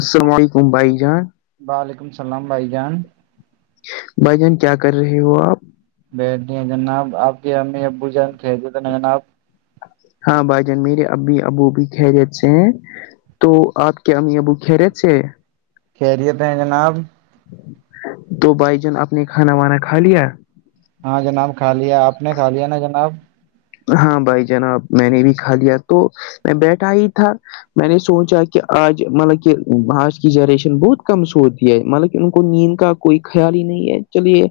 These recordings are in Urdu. السلام علیکم بھائی جان وعلیکم السلام بھائی جان بھائی جان کیا کر رہے ہو آپ بیٹتی جناب آپ کی امی ابو جان خیریت ہے جناب ہاں بھائی جان میرے ابی ابو بھی خیریت سے ہیں تو آپ کے اممی ابو خیریت سے ہے خیریت ہیں جناب تو بھائی جان اپ نے کھانا وانا کھا لیا ہاں جناب کھا لیا آپ نے کھا لیا نا جناب ہاں بھائی جناب میں نے بھی کھا لیا تو میں بیٹھا ہی تھا میں نے سوچا کہ آج مطلب کہ آج کی جنریشن بہت کم سوتی ہے مطلب کہ ان کو نیند کا کوئی خیال ہی نہیں ہے چلیے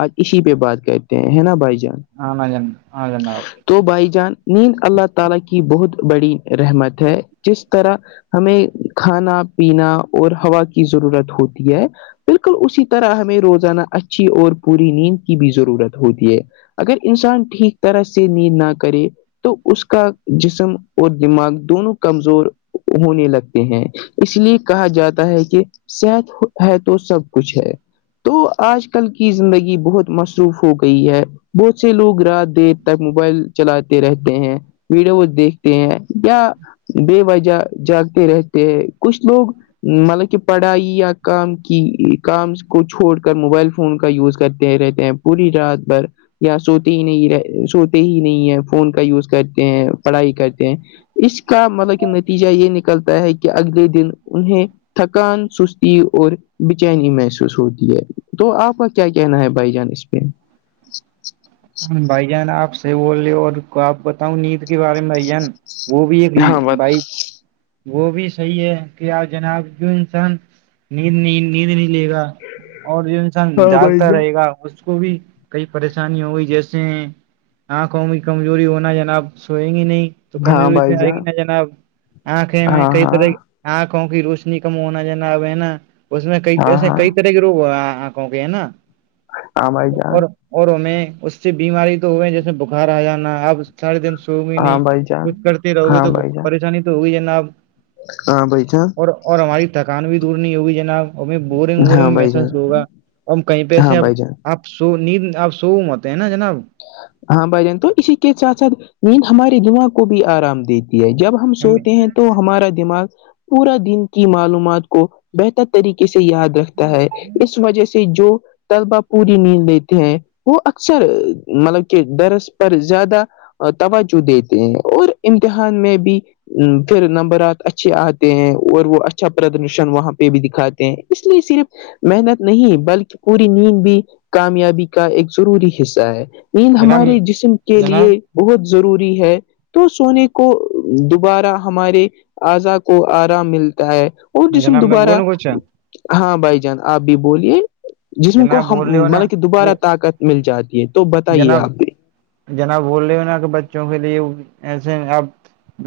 آج اسی پہ بات کرتے ہیں ہے نا بھائی جان ہاں بھائی جان ہاں جناب تو بھائی جان نیند اللہ تعالی کی بہت بڑی رحمت ہے جس طرح ہمیں کھانا پینا اور ہوا کی ضرورت ہوتی ہے بالکل اسی طرح ہمیں روزانہ اچھی اور پوری نیند کی بھی ضرورت ہوتی ہے اگر انسان ٹھیک طرح سے نیند نہ کرے تو اس کا جسم اور دماغ دونوں کمزور ہونے لگتے ہیں اس لیے کہا جاتا ہے کہ صحت ہے تو سب کچھ ہے تو آج کل کی زندگی بہت مصروف ہو گئی ہے بہت سے لوگ رات د تک موبائل چلاتے رہتے ہیں ویڈیوز دیکھتے ہیں یا بے وجہ جاگتے رہتے ہیں کچھ لوگ مطلب کہ پڑھائی یا کام کی کام کو چھوڑ کر موبائل فون کا یوز کرتے رہتے ہیں پوری رات بھر یا سوتے ہی نہیں رہ سوتے ہی نہیں ہے فون کا یوز کرتے ہیں پڑھائی کرتے ہیں اس کا مطلب کہ نتیجہ یہ نکلتا ہے کہ اگلے دن انہیں تھکان سستی اور بےچینی محسوس ہوتی ہے تو آپ کیا کہنا ہے بھائی جان اس پہ بھائی جان آپ سے بول رہے ہو اور آپ بتاؤ نیند کے بارے میں بھائی جان وہ بھی دی ہاں بت بھائی وہ بھی صحیح ہے کہ آپ جناب جو انسان نیند نیند نہیں لے گا اور جو انسان ہاں بھائی جاگتا جان رہے گا اس کو بھی کئی پریشانی ہو گئی جیسے آنکھوں میں کمزوری ہونا جناب سوئیں گی نہیں تو ہاں کمزوری بھائی تو آئے گی جان نا جناب آنکھیں ہاں کئی طرح ہاں آنکھوں کی روشنی کم ہونا جناب ہے نا اس میں کئی ہاں ایسے ہاں کئی [unintelligible] کو کہ ہے نا ہاں بھائی جان اور اور ہمیں اس سے بیماری تو ہوئے جیسے بخار آ جانا اب سارے دن سو گی ہاں نہیں بھائی جان کچھ کرتے رہو گی ہاں تو بھائی جان پریشانی تو ہوگی جناب ہاں بھائی چا اور اور ہماری تھکان بھی دور نہیں ہوگی جناب ہمیں بورنگ ہاں وورنگ بھائی جان محسوس ہوگا اور کہیں پہ ہاں سے اب بھائی جان آپ سو نیند آپ سوو مت تے نہ جناب ہاں بھائی جان تو اسی کے ساتھ ساتھ نیند ہمارے دماغ کو بھی آرام دیتی ہے جب ہم سوتے ہیں تو ہمارا دماغ پورا دن کی معلومات کو بہتر طریقے سے یاد رکھتا ہے اس وجہ سے جو طلبہ پوری نیند لیتے ہیں وہ اکثر مطلب کہ ڈرس پر زیادہ توجہ دیتے ہیں اور امتحان میں بھی پھر نمبرات اچھے آتے ہیں اور وہ اچھا پردرشن وہاں پہ بھی دکھاتے ہیں اس لیے صرف محنت نہیں بلکہ پوری نیند بھی کامیابی کا ایک ضروری حصہ ہے نیند جناب ہمارے جسم کے لیے جناب بہت ضروری ہے تو سونے کو دوبارہ ہمارے اضا کو آرام ملتا ہے اور جسم جناب میں دوبارہ بولوں کچھ ہاں بھائی جان آپ بھی بولیے جسم کو جناب ہم بول رہے ہو نا مطلب کہ وہ دوبارہ طاقت مل جاتی ہے تو بتائیے جناب آپ بھی جناب بول رہے ہو نا کہ بچوں کے لیے ایسے آپ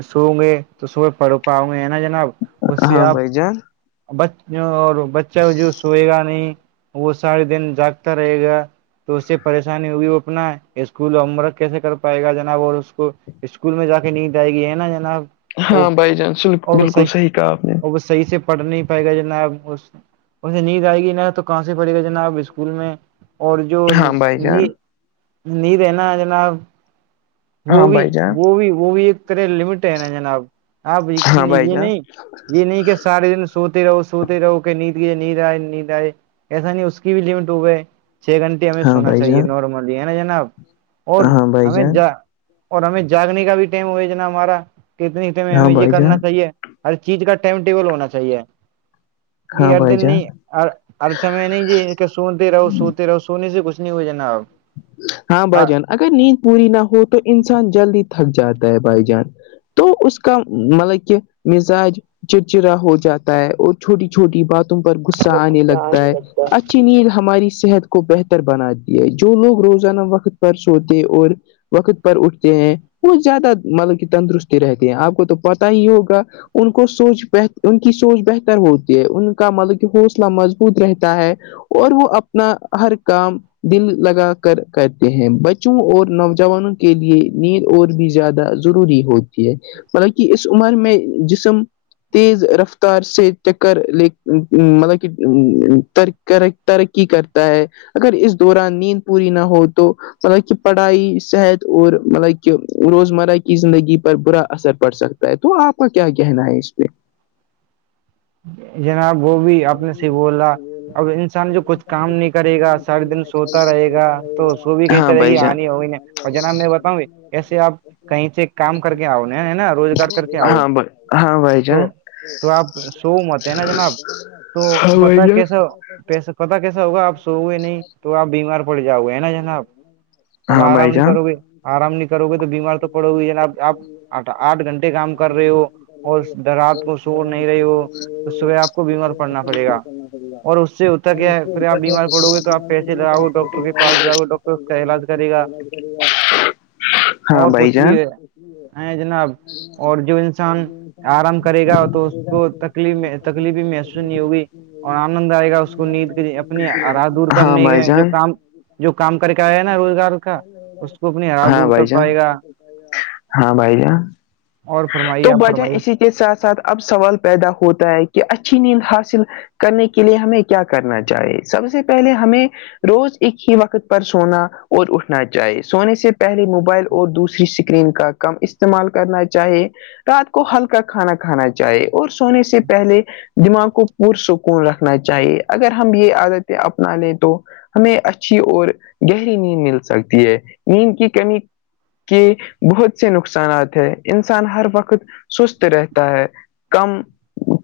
سوں گائ تو صبح پڑو پاں گے ہے نا جناب اس سے ہاں آپ بھائی جان بچ اور بچہ جو سوئے گا نہیں وہ سارے دن جاگتا رہے گا تو اس سے پریشانی وہ اپنا اسکول ہوم ورک کیسے کر پائے گا جناب اور اس کو اسکول میں جا کے نیند آئے گی ہے نا جناب اور ہاں بائی جان بالکل صحیح کہا آپ نے اور وہ صحیح سے پڑھ نہیں پائے گا جناب اس انھیں نیند آئے گی ن تو کہاں سے پڑے گا جناب اسکول میں اور جو ہاں بھائی ن جان نیند ہے نا جناب وہ ہاں بھی بھائی جان وہ بھی وہ بھی ایک طرح لمیٹ تے ہے نا جناب آپ یہ ہاں بھائی جان نہیں یہ نہیں کیسے سارے جنے سوتی رہو سوتی رہو کہ نیند کی نیند آئے نیند آئے ایسا نہیں اس کی بھی لمٹ ہو گئے چھی گھنٹے ہمیں ہاں سونا بھائی چاہیے جان نارملی ہے نا جناب اور ہاں بھائی ہمیں ج جان اور ہمیں جاگنے کا بھی ٹائم ہو نا ہمارا کتنے ٹائم ہاں ہمیں یہ بھائی جان کرنا چاہیے ہر چیز کا ٹائم ٹیبل ہونا چاہیے کہ ہاں ہر بھائی دن نہیں جان ہر سمے نہیں یہ کی سنتے رہو سوتے رہو س سونے سے کچھ نہیں ہو جناب ہاں بھای جان اگر نیند پوری نہ ہو تو انسان جلدی تھک جاتا ہے بھای جان تو اس کا مطلب کہ مزاج چڑچڑا ہو جاتا ہے اور چھوٹی چھوٹی باتوں پر غصہ آنے اچھا لگتا نہیں ہے اچھا نیند ہماری صحت کو بہتر بناتی ہے جو لوگ روزانہ وقت پر سوتے اور وقت پر اٹھتے ہیں وہ زیادہ مطلب کہ تندرستی رہتی ہیں آپ کو تو پتا ہی ہوگا ان کو سوچ ان کی سوچ بہتر ہوتی ہے ان کا مطلب کہ حوصلہ مضبوط رہتا ہے اور وہ اپنا ہر کام دل لگا کر کرتے ہیں بچوں اور نوجوانوں کے لیے نیند اور بھی زیادہ از ضروری ہوتی ہے مطلب کے اس عمر میں جسم تیز رفتار سے ٹاکر مطلب لے کہر کر ترقی کرتا ہے اگر اس دوران نیند پوری نہ ہو تو مطلب کہ پڑھائی صحت اور مطلب کہ روزمرہ کی زندگی پر برا اثر پڑ سکتا تو آپ کا کیا کہنا ہے اس پہ جناب وہ بھی اپ نے سے بولا اب انسان جو کچھ کام نہیں کرے گا سارے دن سوتا رہے گا تو اس کو بھی کئی ہاں طرح بھائی کی جان ہانی ہوئی نہیں اور جناب میں بتاؤں کیسے ہو اپ کہیں سے کام کر کے آؤ نا روزگار کر کے ہاں آؤ ہاں بھائی تو جان تو آپ ذرا سو مت ہیں نا جناب تو پتا کیسا کیسا پتا کیسا ہوگا آپ سوگے نہیں تو آپ بیمار پڑ جاوگے نہ جناب [inaudible] اب ہاں آرام بھائی نہیں جان کرو گے آرام نہیں کرو گے تو بیمار تو پڑو گی جناب آپ آٹ آٹھ گھنٹے کام کر رہے ہو اور در رات کو سو نہیں رہی ہو تو صبح آپ کو بیمار پڑنا پڑے گا اور اس سے ہوتا کیا پھر آپ بیمار پڑو گے تو آپ پیسے لگاؤ گے ڈاکٹر کے پاس جاؤ گے ڈاکٹر اس کا علاج کرے گا اور کچھ بھی ہے ہے جناب اور جو انسان آرام کرے گا تو کو تکلیف میں تکلیف ہی محسوس ہوگی اور آنند آئے گا اس کو نیند کے اپنی رات دور کرنے کے جو کام جو کام کر کے آیا نا روزگار کا اس کو اپنی ہرا دور کر پائے گا ہاں بھائی جان اور تو فرمائیے آپ بھائی جان اسی فرمائی اسی کے ساتھ ساتھ اب سوال پیدا ہوتا ہے کہ اچھی نیند حاصل کرنے کے لیے ہمیں کیا کرنا چاہیے سب سے پہلے ہمیں روز ایک ہی وقت پر سونا اور اٹھنا چاہے سونے سے پہلے موبائل اور دوسری اسکرین کا کم استعمال کرنا چاہیے رات کو ہلکا کھانا کھانا چاہے اور سونے سے پہلے دماغ کو پر سکون رکھنا چاہیے اگر ہم یہ عادتیں اپنا لیں تو ہمیں اچھی اور گہری نیند مل سکتی ہے نیند کی کمی کہ بہت سے نقصانات ہیں انسان ہر وقت سست رہتا ہے کم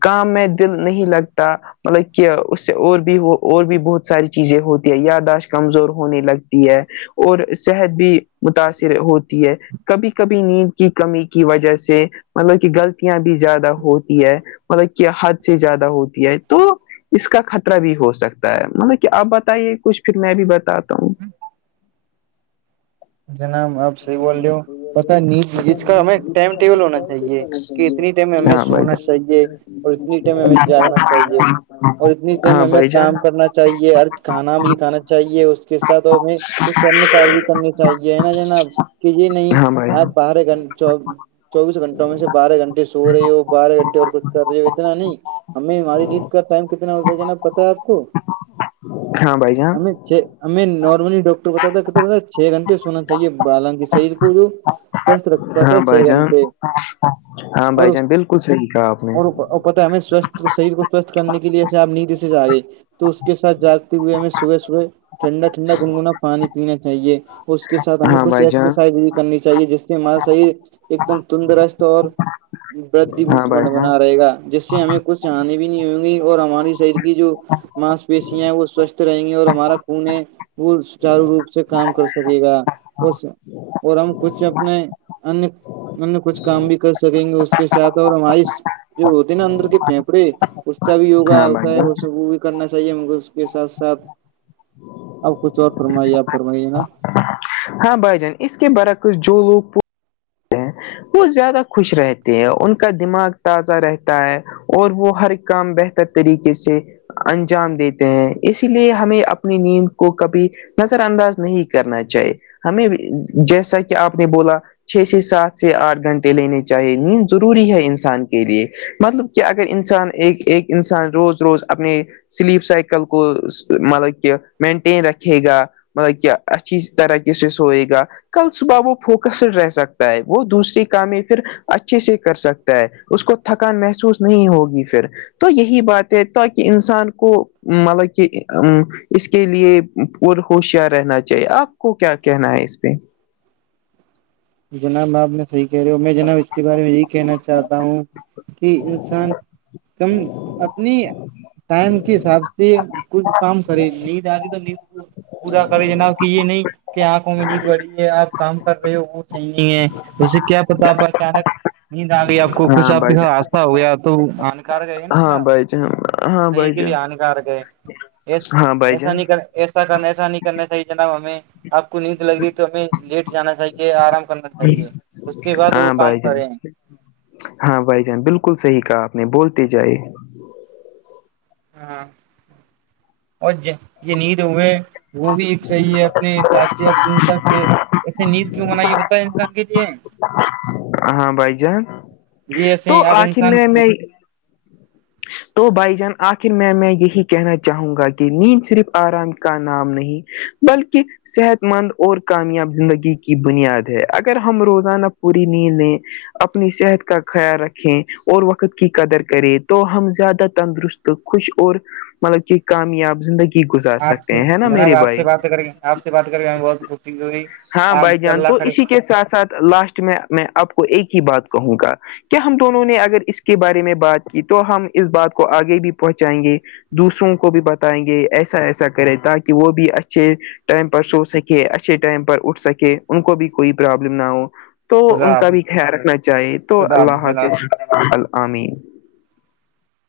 کام میں دل نہیں لگتا مطلب کہ اس سے اور بھی ہو اور بھی بہت ساری چیزیں ہوتی ہے یاداشت کمزور ہونے لگتی ہے اور صحت بھی متاثر ہوتی ہے کبھی کبھی نیند کی کمی کی وجہ سے مطلب کہ غلطیاں بھی زیادہ ہوتی ہے مطلب کہ حد سے زیادہ ہوتی ہے تو اس کا خطرہ بھی ہو سکتا ہے مطلب کہ آپ بتائیے کچھ پھر میں بھی بتاتا ہوں جناب آپ صحیح بول رہے ہو پتا نہیں نیند کا ہمیں ٹائم ٹیبل ہونا چاہیے کہ اتنی ٹائم ہمیں ہاں بھائی سونا چاہیے اور اتنی ٹائم ہمیں جاگنا جان چاہیے اور اتنی ٹائم ہاں ہمیں بھائی جان کام کرنا چاہیے اور کھانا بھی کھانا چاہیے اس کے ساتھ ہمیں کچھ ان کار بھی کرنے چاہیے ہے نا جناب کہ یہ نہیں ہاں بھائی جان آپ بارا گھنٹے چو چوبیس گھنٹوں میں سے بارہ گھنٹے سو رہی ہو بارہ گھنٹے اور کچھ کر رہی ہو اتنا نہیں ہمیں ہماری نیند کا ٹائم کتنا ہوتا جانا پتا ہے آپ کو ہاں بھائی جان جی ہمیں نارملی ڈاکٹر بتاتا کتنے چھ گھنٹے سونا چاہیے حالانکہ شریر کو جو سوستھ رکھتا تھا ہاں چھ بھائی جان گھنٹے ہاں اور بھائی اس جان بالکل صحیح کہا آپ نے اور بہت پتا ہے ہمیں سوستھ شریر کو سوستھ کرنے کے لیے اب جاگنے کی ذد آگںی تو اس کے ساتھ ہوئے ہمیں صبح صبح ٹھنڈا ٹھنڈا گنگنا پانی پینا چاہیے اس کے ساتھ ہمیں ہاں کچھ بھائی جان ایکسرسائز بھی کرنی چاہیے جس سے ہمارا شریر ایک دم تندرست اور ہاں ایکٹیوموڈ بھائی جان بنا رہے گا جس سے ہمیں کچھ آنے بھی نہیں ہوں گی اور ہماری شریر کی جو ماس پیشیاں ہیں وہ سوستھ رہیں گی اور ہمارا خون میں وولس چارو روپ سے کام کرسکے سکے گا اس اور ہم کچھ اپنے ان ان کچھ کام بھی کر سکیں گے اس کے ساتھ اور ہمارے جو ہوتی نا اندر کے پھیپڑے اس کب یگا ہاں بھائی ہوتا ہے جان ویسے بھی کرنا چاہیے مے اس کے ساتھ ساتھ اب کچھ اور فرمائیے آپ فرمائیے نا ہاں بھائی جان اس کے برعکز جو لوگ پور وہ زیادہ خوش رہتے ہیں ان کا دماغ تازہ رہتا ہے اور وہ ہر کام بہتر طریقے سے انجام دیتے ہیں اسی لیے ہمیں اپنی نیند کو کبھی نظر انداز نہیں کرنا چاہیے ہمیں جیسا کہ آپ نے بولا چھ سے سات سے آٹھ گھنٹے لینے چاہیے نیند ضروری ہے انسان کے لیے مطلب کہ اگر انسان ایک ایک انسان روز روز اپنے سلیپ سائیکل کو مطلب کہ مینٹین رکھے گا مطلب کیا اچھی طریقہ سے سوئے گا کل صبح وہ فوکسڈ رہ سکتا ہے وہ دوسری کام پھر اچھے سے کر سکتا ہے اس کو تھکان محسوس نہیں ہوگی پھر تو یہی بات ہے تاکہ انسان کو مطلب کہ اس کے لیے اور ہوشیار رہنا چاہیے آپ کو کیا کہنا ہے اس پہ جناب آپ نے صحیح کہہ رہے ہو میں جناب اس کے بارے میں یہی کہنا چاہتا ہوں کہ انسان کم اپنی ٹائم کے حساب سے کچھ کام کرے نیند آری تو نیند کو پورا کرے جناب کہ یہ نہیں کہ آنکھوں میں نیند بڑی ہے آپ کام کر رہے ہو وہ صحیح نہیں ہے اسے کیا پتا آپ اچانک نیند آگئی آپ کو کچھ ہاں آپ کے بھائی جان راستہ ہو گیا تو انانکار گئے نہ ہاں آپ بھائی ہاں صحیح بھائی کے جان لیے ہانکار ہے ہاں بھائی ایسا جان نہیں کر ایسا کرنا ایسا نہیں کرنا چاہئے جانب ہمیں آپ کو نیند لگ رہی تو ہمیں لیٹ جانا چاہیے آرام کرنا چاہیے اس کے بعد وہ ہاں کام بھائی جان کرے ہاں بھائی جان بالکل صحیح کہا آپ نے بولتے جائے ہاں اور یہ یہ نیند ہوئے وہ بھی ایک صحیح ہے اپنے حساب سے اب ویسے نیڈ کیوں بنا یہ پتا ہے انسان کے لیے ہاں بھائی جان جی تو ایسے اب آخر انسان میں میں تو بھائی جان آخر میں میں یہی کہنا چاہوں گا کہ نیند صرف آرام کا نام نہیں بلکہ صحت مند اور کامیاب زندگی کی بنیاد ہے اگر ہم روزانہ پوری نیند لیں اپنی صحت کا خیال رکھیں اور وقت کی قدر کریں تو ہم زیادہ تندرست خوش اور مطلب کہ کامیاب زندگی گزار آپ سکتے سے ہیں ہے نا جناب میرے آپ بھائی سے بات کری آپ سے بات کری ہم بہت خوشی جو ہوئی ہاں آپ بھائی سے جان اللہ تو کرے اسی کے ساتھ ساتھ لاسٹ میں میں آپ کو ایک ہی بات کہوں گا کیا ہم دونوں نے اگر اس کے بارے میں بات کی تو ہم اس بات کو آگے بھی پہنچائیں گے دوسروں کو بھی بتائیں گے ایسا ایسا کرے تاکہ وہ بھی اچھے ٹائم پر سو سکے اچھے ٹائم پر اٹھ سکے ان کو بھی کوئی پرابلم نہ ہو تو ان خدا کا حافظ بھی خیال رکھنا چاہے تو خدا اللہ جناب حافظ امین